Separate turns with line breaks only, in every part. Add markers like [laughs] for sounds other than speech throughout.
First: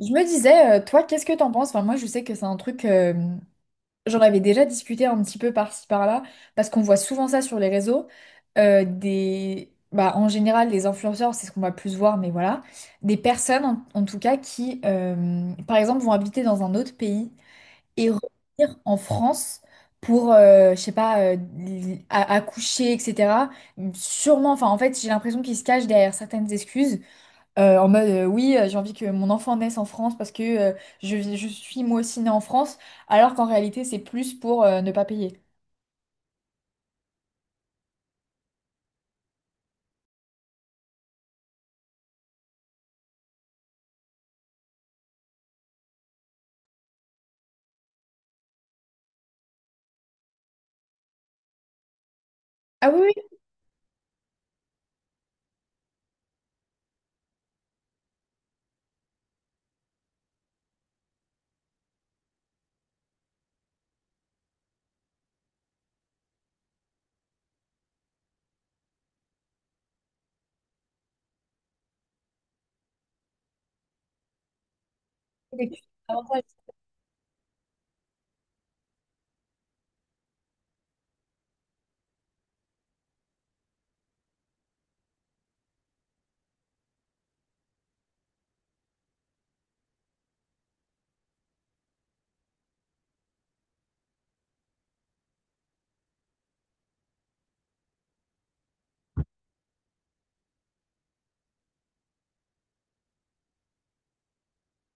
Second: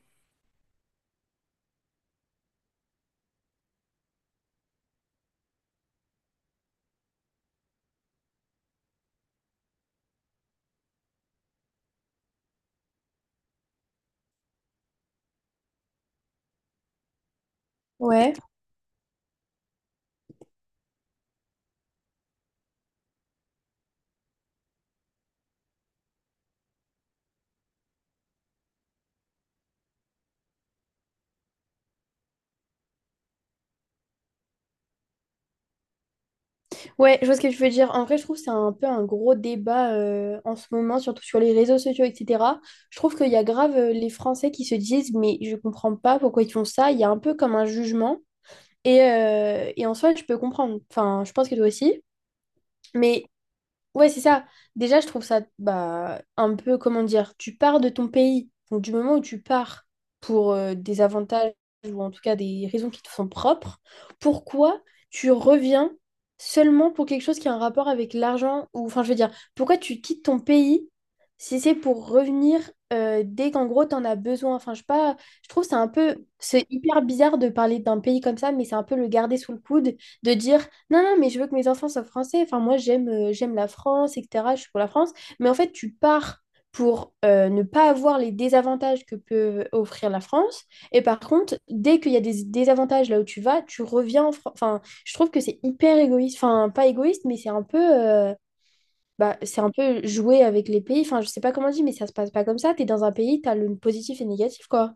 Je me disais, toi, qu'est-ce que t'en penses? Enfin, moi, je sais que c'est un truc, j'en avais déjà discuté un petit peu par-ci, par-là, parce qu'on voit souvent ça sur les réseaux. Bah, en général, les influenceurs, c'est ce qu'on va plus voir, mais voilà. Des personnes, en tout cas, qui, par exemple, vont habiter dans un autre pays et
Ouais,
revenir en France pour, je sais pas, accoucher, etc. Sûrement, enfin, en fait, j'ai l'impression qu'ils se cachent derrière certaines excuses en mode oui, j'ai envie que mon enfant naisse en France parce que je suis moi aussi née en France, alors qu'en réalité c'est plus pour ne pas payer.
ouais, je vois ce que tu veux dire. En vrai, je trouve que c'est un peu un gros débat en ce moment, surtout sur les réseaux sociaux, etc. Je trouve qu'il y a grave les Français qui se disent, mais je comprends pas pourquoi ils font ça. Il y a un peu comme un jugement. Et en soi, je peux comprendre. Enfin, je pense que toi aussi.
Ah oui,
Mais ouais, c'est ça. Déjà, je trouve ça bah, un peu, comment dire, tu pars de ton pays. Donc, du moment où tu pars pour des avantages ou en tout cas des raisons qui te sont propres, pourquoi tu reviens seulement pour quelque chose qui a un rapport avec l'argent ou, enfin, je veux dire, pourquoi tu quittes ton pays si c'est pour revenir dès qu'en gros, t'en as besoin. Enfin, je sais pas, je trouve
oui.
c'est un peu,
Avantage.
c'est hyper bizarre de parler d'un pays comme ça, mais c'est un peu le garder sous le coude, de dire, non, non, mais je veux que mes enfants soient français. Enfin, moi, j'aime la France, etc. Je suis pour la France. Mais en fait, tu pars pour ne pas avoir les désavantages que peut offrir la France. Et par contre, dès qu'il y a des désavantages là où tu vas, tu reviens en France. Enfin, je trouve que c'est hyper égoïste. Enfin, pas égoïste, mais c'est un peu, bah, c'est un peu jouer avec les pays. Enfin, je sais pas comment on dit, mais ça se passe pas comme ça. T'es dans un pays, t'as le positif et le négatif, quoi.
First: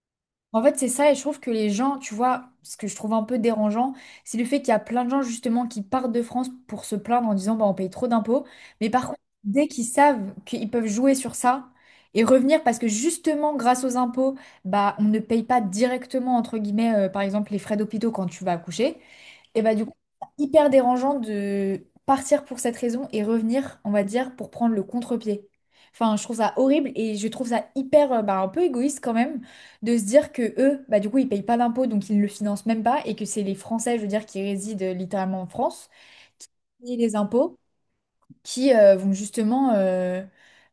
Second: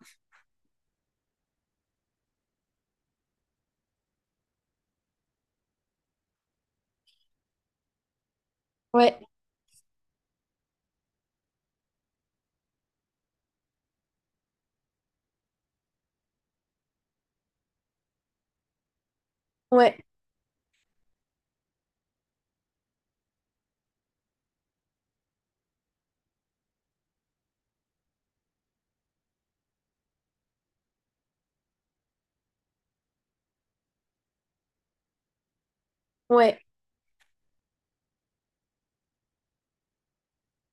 En fait, c'est ça, et je trouve que les gens, tu vois, ce que je trouve un peu dérangeant, c'est le fait qu'il y a plein de gens justement qui partent de France pour se plaindre en disant bah on paye trop d'impôts, mais par
Ouais,
contre, dès qu'ils savent qu'ils peuvent jouer sur ça et revenir parce que justement grâce aux impôts, bah on ne paye pas directement entre guillemets par exemple les frais d'hôpitaux quand tu vas accoucher. Et bah du coup,
ouais,
c'est hyper dérangeant de partir pour cette raison et revenir, on va dire, pour prendre le contre-pied. Enfin, je trouve ça horrible et je trouve ça hyper, bah, un peu égoïste quand même de se dire que eux, bah du coup, ils payent pas d'impôts, donc ils ne le financent même pas et que c'est les Français, je veux dire, qui résident littéralement en France,
ouais.
et les impôts, qui vont justement,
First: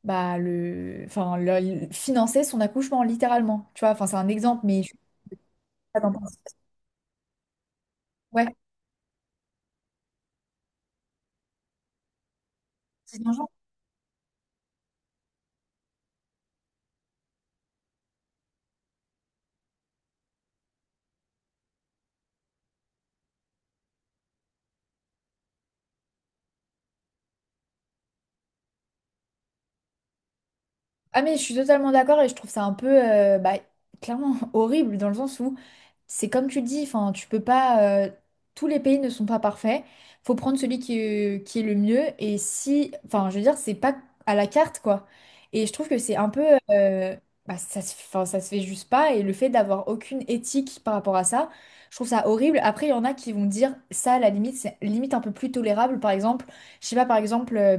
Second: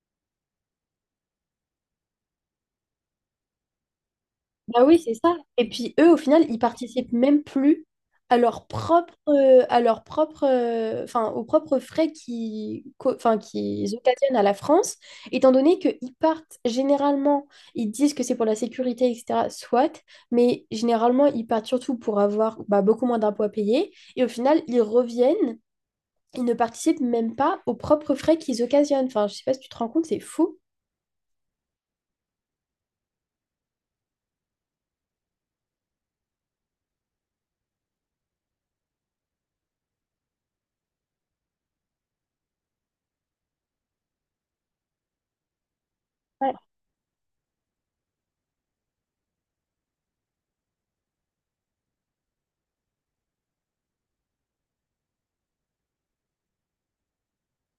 bah le, enfin, financer son accouchement littéralement. Tu vois, enfin, c'est un exemple, mais
Bah
je sais
oui, c'est ça. Et puis
pas
eux,
t'en
au
penses.
final, ils participent même plus
Ouais,
à leur propre, enfin, aux propres frais
c'est.
enfin, qu'ils occasionnent à la France, étant donné qu'ils partent généralement, ils disent que c'est pour la sécurité, etc. Soit, mais généralement, ils partent surtout pour avoir bah, beaucoup moins d'impôts à payer. Et au final, ils reviennent, ils ne participent même pas aux propres frais qu'ils occasionnent. Enfin, je sais pas si tu te rends compte, c'est fou.
Ah mais je suis totalement d'accord et je trouve ça un peu bah, clairement [laughs] horrible dans le sens où c'est comme tu le dis, enfin tu peux pas tous les pays ne sont pas parfaits. Faut prendre celui qui est le mieux et si enfin je veux dire c'est pas à la carte quoi. Et je trouve que c'est un peu euh, bah, ça se, enfin, ça se fait juste pas et le fait d'avoir aucune éthique par rapport à ça, je trouve ça horrible. Après il y en a qui vont dire ça à la limite c'est limite un peu plus tolérable par exemple, je sais pas par exemple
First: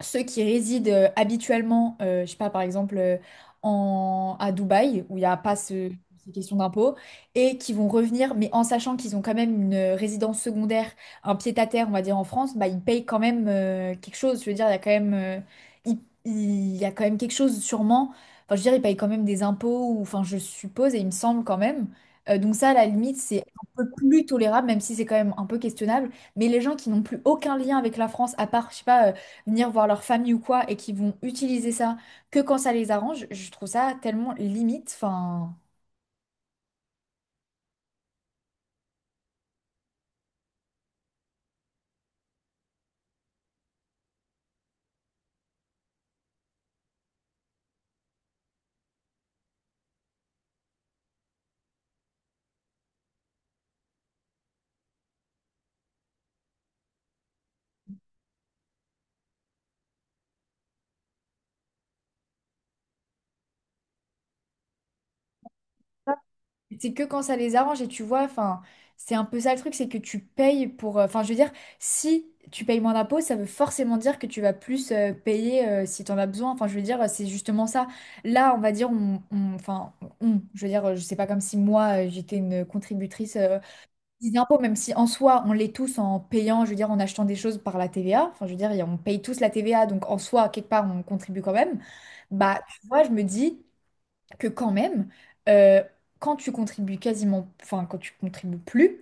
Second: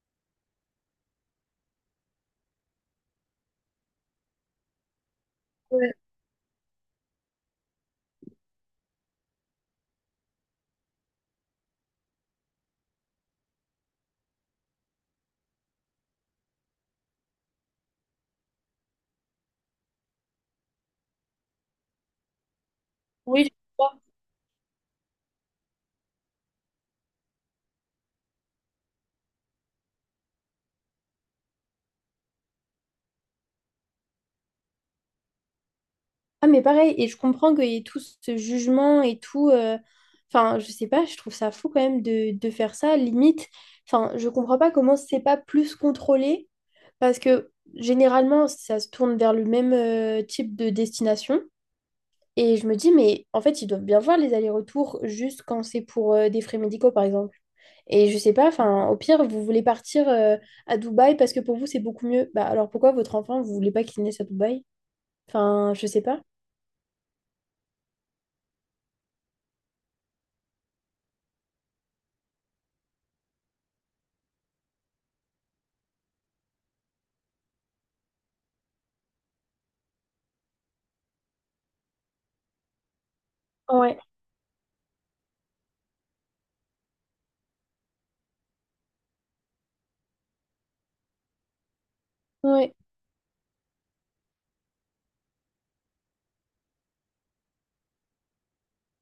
ceux qui résident habituellement, je sais pas, par exemple, à Dubaï, où il n'y a pas ce,
Ouais.
ces questions d'impôts, et qui vont revenir, mais en sachant qu'ils ont quand même une résidence secondaire, un pied-à-terre, on va dire, en France, bah, ils payent quand même quelque chose. Je veux dire, il y a quand même, il, il y a quand même quelque chose sûrement. Enfin, je veux dire, ils payent quand même des impôts, ou, enfin, je suppose, et il me semble quand même. Donc ça, à la limite, c'est
Oui, je
un peu
vois.
plus tolérable, même si c'est quand même un peu questionnable. Mais les gens qui n'ont plus aucun lien avec la France, à part, je sais pas, venir voir leur famille ou quoi, et qui vont utiliser ça que quand ça les arrange, je trouve ça tellement limite. Enfin,
Ah, mais pareil, et je comprends qu'il y ait tout ce jugement et tout. Enfin, je sais pas, je trouve ça fou quand même de faire ça, limite. Enfin, je comprends pas comment c'est pas plus contrôlé, parce que généralement, ça se tourne vers le même type de destination. Et je me dis, mais en fait, ils doivent bien voir les allers-retours juste quand c'est pour des frais médicaux, par exemple. Et je sais pas, enfin, au pire, vous voulez partir à Dubaï parce que pour vous, c'est beaucoup mieux. Bah alors pourquoi votre enfant, vous voulez pas qu'il naisse à Dubaï? Enfin, je sais pas.
c'est que quand ça les arrange, et tu vois, enfin, c'est un peu ça le truc, c'est que tu payes pour, enfin, je veux dire, si tu payes moins d'impôts, ça veut forcément dire que tu vas plus payer si tu en as besoin. Enfin, je veux dire, c'est justement ça. Là, on va dire, enfin, on, je veux dire, je sais pas comme si moi, j'étais une contributrice,
Ouais,
des impôts, même si en soi, on les tous en payant, je veux dire, en achetant des choses par la TVA. Enfin, je veux dire, on paye tous la TVA, donc en soi, quelque part, on contribue quand même. Bah,
ouais,
tu vois, je me dis que quand même, euh, quand tu contribues quasiment, enfin quand tu contribues plus,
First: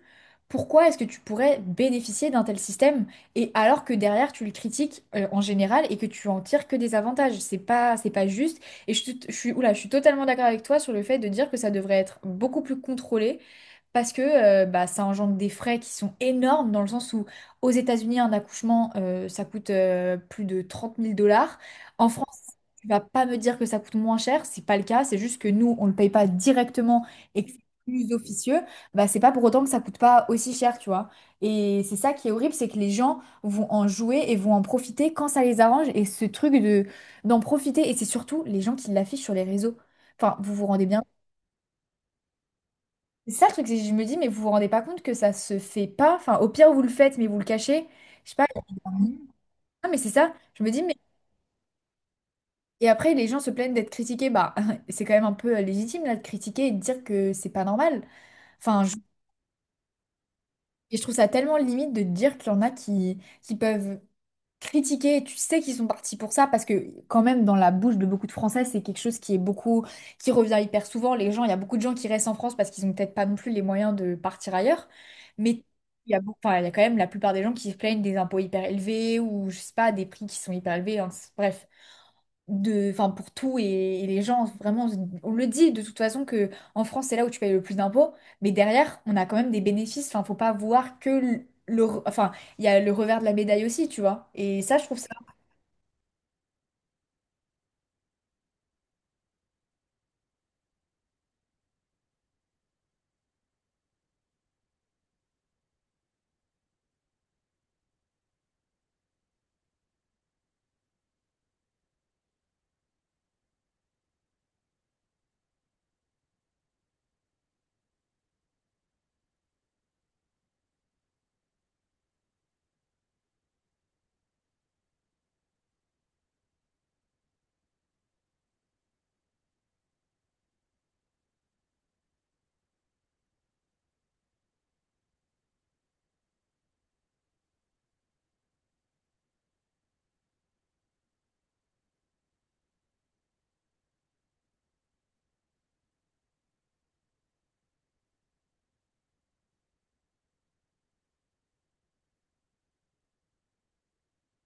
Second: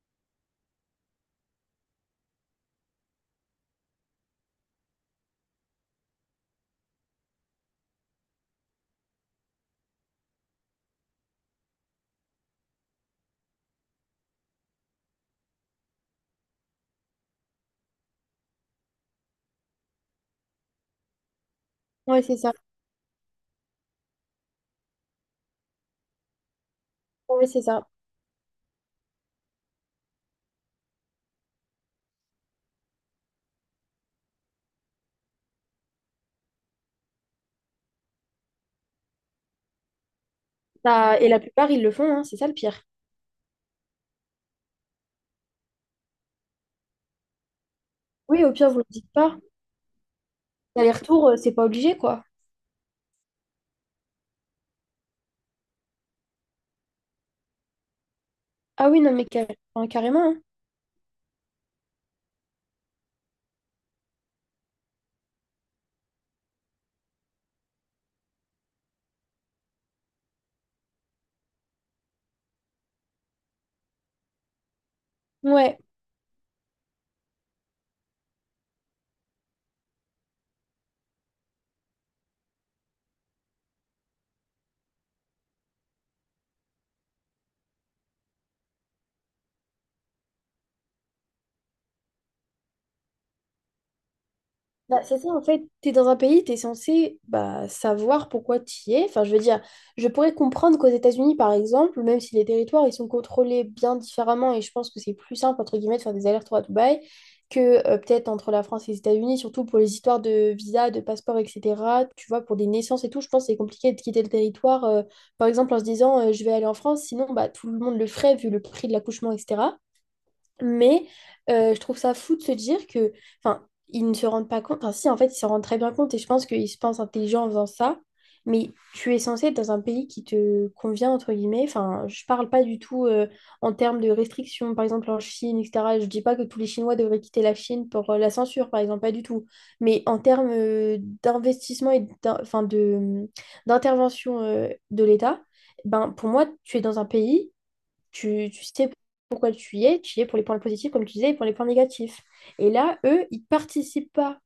pourquoi est-ce que tu pourrais bénéficier d'un tel système et alors que derrière tu le critiques en général et que tu en tires que des avantages? C'est pas juste. Et je suis, oula, je suis totalement d'accord avec toi sur le fait de dire que ça devrait être beaucoup plus contrôlé. Parce que bah, ça engendre des frais qui sont énormes, dans le sens où aux États-Unis, un accouchement, ça coûte plus de trente mille dollars. En
ouais, c'est
France,
ça.
tu vas pas me dire que ça coûte moins cher, c'est pas le cas, c'est juste que nous, on le paye pas directement et
Ouais,
que c'est
c'est ça.
plus officieux, bah c'est pas pour autant que ça coûte pas aussi cher, tu vois. Et c'est ça qui est horrible, c'est que les gens vont en jouer et vont en profiter quand ça les arrange et ce truc de d'en profiter et c'est surtout les gens qui l'affichent sur les réseaux. Enfin, vous vous rendez bien.
Bah, et la plupart, ils le font, hein, c'est ça le pire.
C'est ça le truc, c'est que je me dis mais vous vous rendez pas compte que ça se fait pas. Enfin, au pire vous le faites mais vous le cachez. Je sais
Oui,
pas.
au pire, vous le
A-
dites pas.
Ah, mais c'est ça. Je me dis mais.
L'aller-retour, c'est pas obligé, quoi.
Et après, les gens se plaignent d'être critiqués. Bah, [laughs] c'est quand même un peu légitime là de critiquer et de dire que c'est pas normal. Enfin,
Ah
je,
oui, non, mais enfin, carrément, hein.
et je trouve ça tellement limite de te dire qu'il y en a qui peuvent critiquer. Tu sais qu'ils sont partis pour ça parce que quand même dans la bouche de beaucoup de Français, c'est quelque chose qui est beaucoup, qui revient hyper souvent. Les gens, il y a beaucoup de gens qui restent en France parce qu'ils n'ont peut-être pas non plus les moyens de partir ailleurs. Mais
Ouais.
il y a, beaucoup- enfin, il y a quand même la plupart des gens qui se plaignent des impôts hyper élevés ou je sais pas des prix qui sont hyper élevés. Hein. Bref de, enfin pour tout et les gens vraiment on le dit de toute façon que en France c'est là où tu payes le plus d'impôts mais derrière on a quand même des bénéfices enfin faut pas voir que le, enfin il y a le revers de la médaille aussi tu vois et ça je trouve
Bah,
ça.
c'est ça, en fait, tu es dans un pays, tu es censé bah, savoir pourquoi tu y es. Enfin, je veux dire, je pourrais comprendre qu'aux États-Unis, par exemple, même si les territoires, ils sont contrôlés bien différemment, et je pense que c'est plus simple, entre guillemets, de faire des allers-retours à Dubaï, que peut-être entre la France et les États-Unis, surtout pour les histoires de visa, de passeport, etc. Tu vois, pour des naissances et tout, je pense que c'est compliqué de quitter le territoire, par exemple, en se disant, je vais aller en France, sinon, bah, tout le monde le ferait, vu le prix de l'accouchement, etc. Mais je trouve ça fou de se dire que, enfin, ils ne se rendent pas compte. Enfin, si, en fait, ils se rendent très bien compte et je pense qu'ils se pensent intelligents en faisant ça. Mais tu es censé être dans un pays qui te convient, entre guillemets. Enfin, je parle pas du tout en termes de restrictions, par exemple en Chine, etc. Je dis pas que tous les Chinois devraient quitter la Chine pour la censure, par exemple, pas du tout. Mais en termes enfin, d'intervention de l'État, ben, pour moi, tu es dans un pays tu sais pourquoi tu y es pour les points positifs, comme tu disais, et pour les points négatifs. Et là, eux, ils participent pas,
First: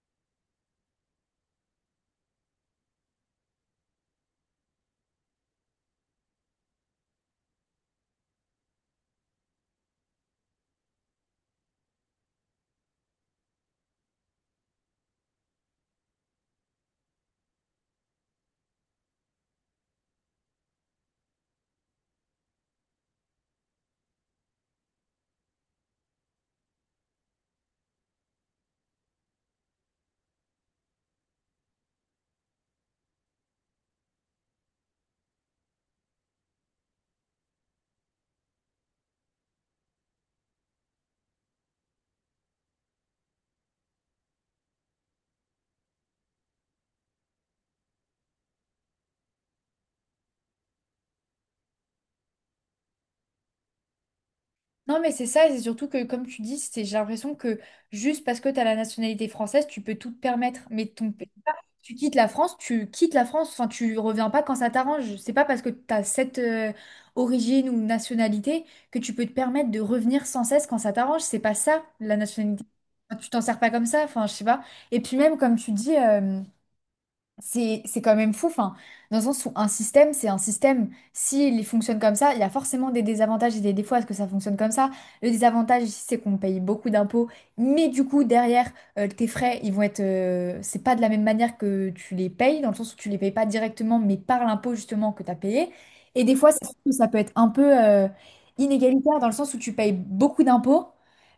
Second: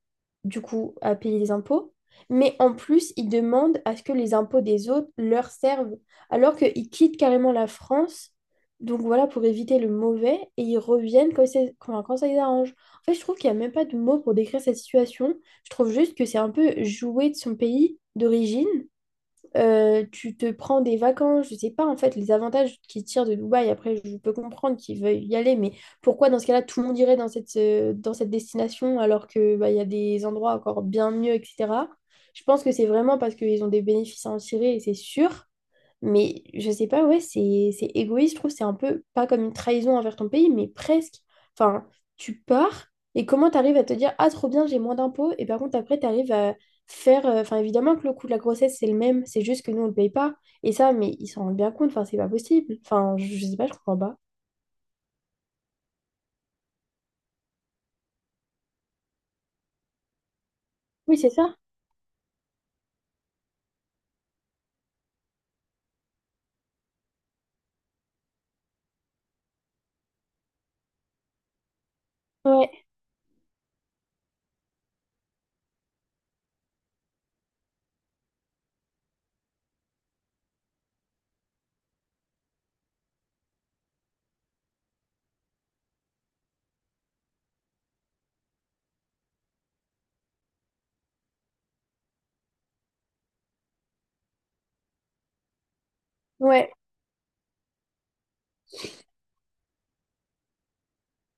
du coup, à payer les impôts, mais en plus, ils demandent à ce que les impôts des autres leur servent, alors qu'ils quittent carrément la France, donc voilà, pour éviter le mauvais, et ils reviennent quand, quand, quand ça les arrange. En fait, je trouve qu'il n'y a même pas de mots pour décrire cette situation. Je trouve juste que c'est un peu jouer de son pays d'origine tu te prends des vacances, je sais pas en fait les avantages qu'ils tirent de Dubaï. Après, je peux comprendre qu'ils veulent y aller, mais pourquoi dans ce cas-là tout le monde irait dans cette destination alors que bah, il y a des endroits encore bien mieux, etc. Je pense que c'est vraiment parce qu'ils ont des bénéfices à en tirer et c'est sûr. Mais je sais pas, ouais, c'est égoïste, je trouve, c'est un peu pas comme une trahison envers ton pays, mais presque. Enfin, tu pars et comment t'arrives à te dire, ah, trop bien, j'ai moins d'impôts, et par contre, après, t'arrives à faire. Enfin, évidemment que le coût de la grossesse, c'est le même, c'est juste que nous, on le paye pas. Et ça, mais ils s'en rendent bien compte, enfin, c'est pas possible. Enfin, je sais pas, je comprends pas.
Non mais c'est ça et c'est surtout que comme tu dis c'est j'ai l'impression que juste parce que tu as la nationalité française tu peux tout te permettre mais ton.
Oui, c'est ça.
Tu quittes la France, tu quittes la France, enfin tu reviens pas quand ça t'arrange. C'est pas parce que tu as cette origine ou nationalité que tu peux te permettre de revenir sans cesse quand ça t'arrange. C'est pas ça la nationalité.
Ouais,
Enfin, tu t'en sers pas comme ça, enfin je sais pas. Et puis même comme tu dis, c'est quand même fou, enfin, dans le sens où un système, c'est un système. S'il fonctionne comme ça, il y a forcément des désavantages et des défauts à ce que ça fonctionne comme ça. Le désavantage ici, c'est qu'on paye beaucoup d'impôts, mais du coup, derrière, tes frais, ils vont être. C'est pas de la même manière que tu les payes, dans le sens où tu les payes pas directement, mais par l'impôt justement que tu as payé. Et des fois, c'est
ouais,
sûr que ça peut être un peu inégalitaire, dans le sens où tu payes beaucoup d'impôts.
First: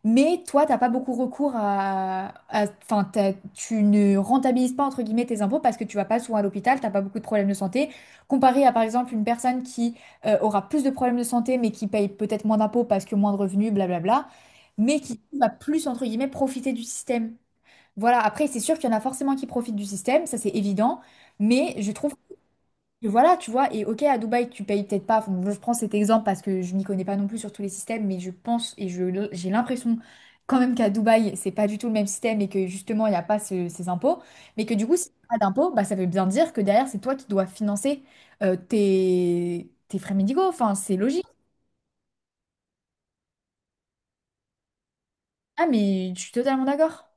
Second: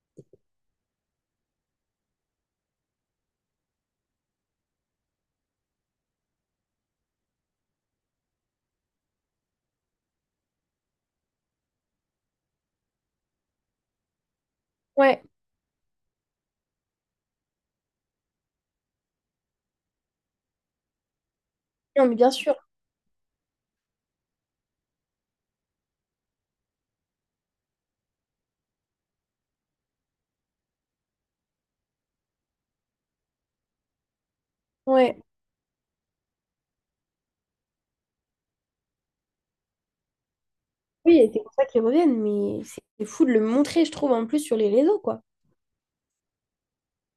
Mais toi, t'as pas beaucoup recours enfin, tu ne rentabilises pas entre guillemets tes impôts parce que tu vas pas souvent à l'hôpital, t'as pas beaucoup de problèmes de santé, comparé à par exemple une personne qui aura plus de problèmes de santé mais qui paye peut-être moins d'impôts parce que moins de revenus, blablabla, mais qui
ouais.
va plus entre guillemets profiter du système. Voilà. Après, c'est sûr qu'il y en a forcément qui profitent du système, ça c'est évident, mais je
Non,
trouve.
mais bien sûr.
Et voilà, tu vois, et ok, à Dubaï, tu payes peut-être pas, enfin, je prends cet exemple parce que je m'y connais pas non plus sur tous les systèmes, mais je pense et je, j'ai l'impression quand même qu'à Dubaï, c'est pas du tout le même système et que justement, il n'y a pas ces impôts, mais que du coup, si
Ouais.
t'as pas d'impôts, bah, ça veut bien dire que derrière, c'est toi qui dois financer tes frais médicaux, enfin, c'est
Oui,
logique.
et c'est pour ça qu'ils reviennent, mais c'est fou de le montrer, je trouve, en plus sur les réseaux, quoi.
Ah, mais je suis totalement d'accord.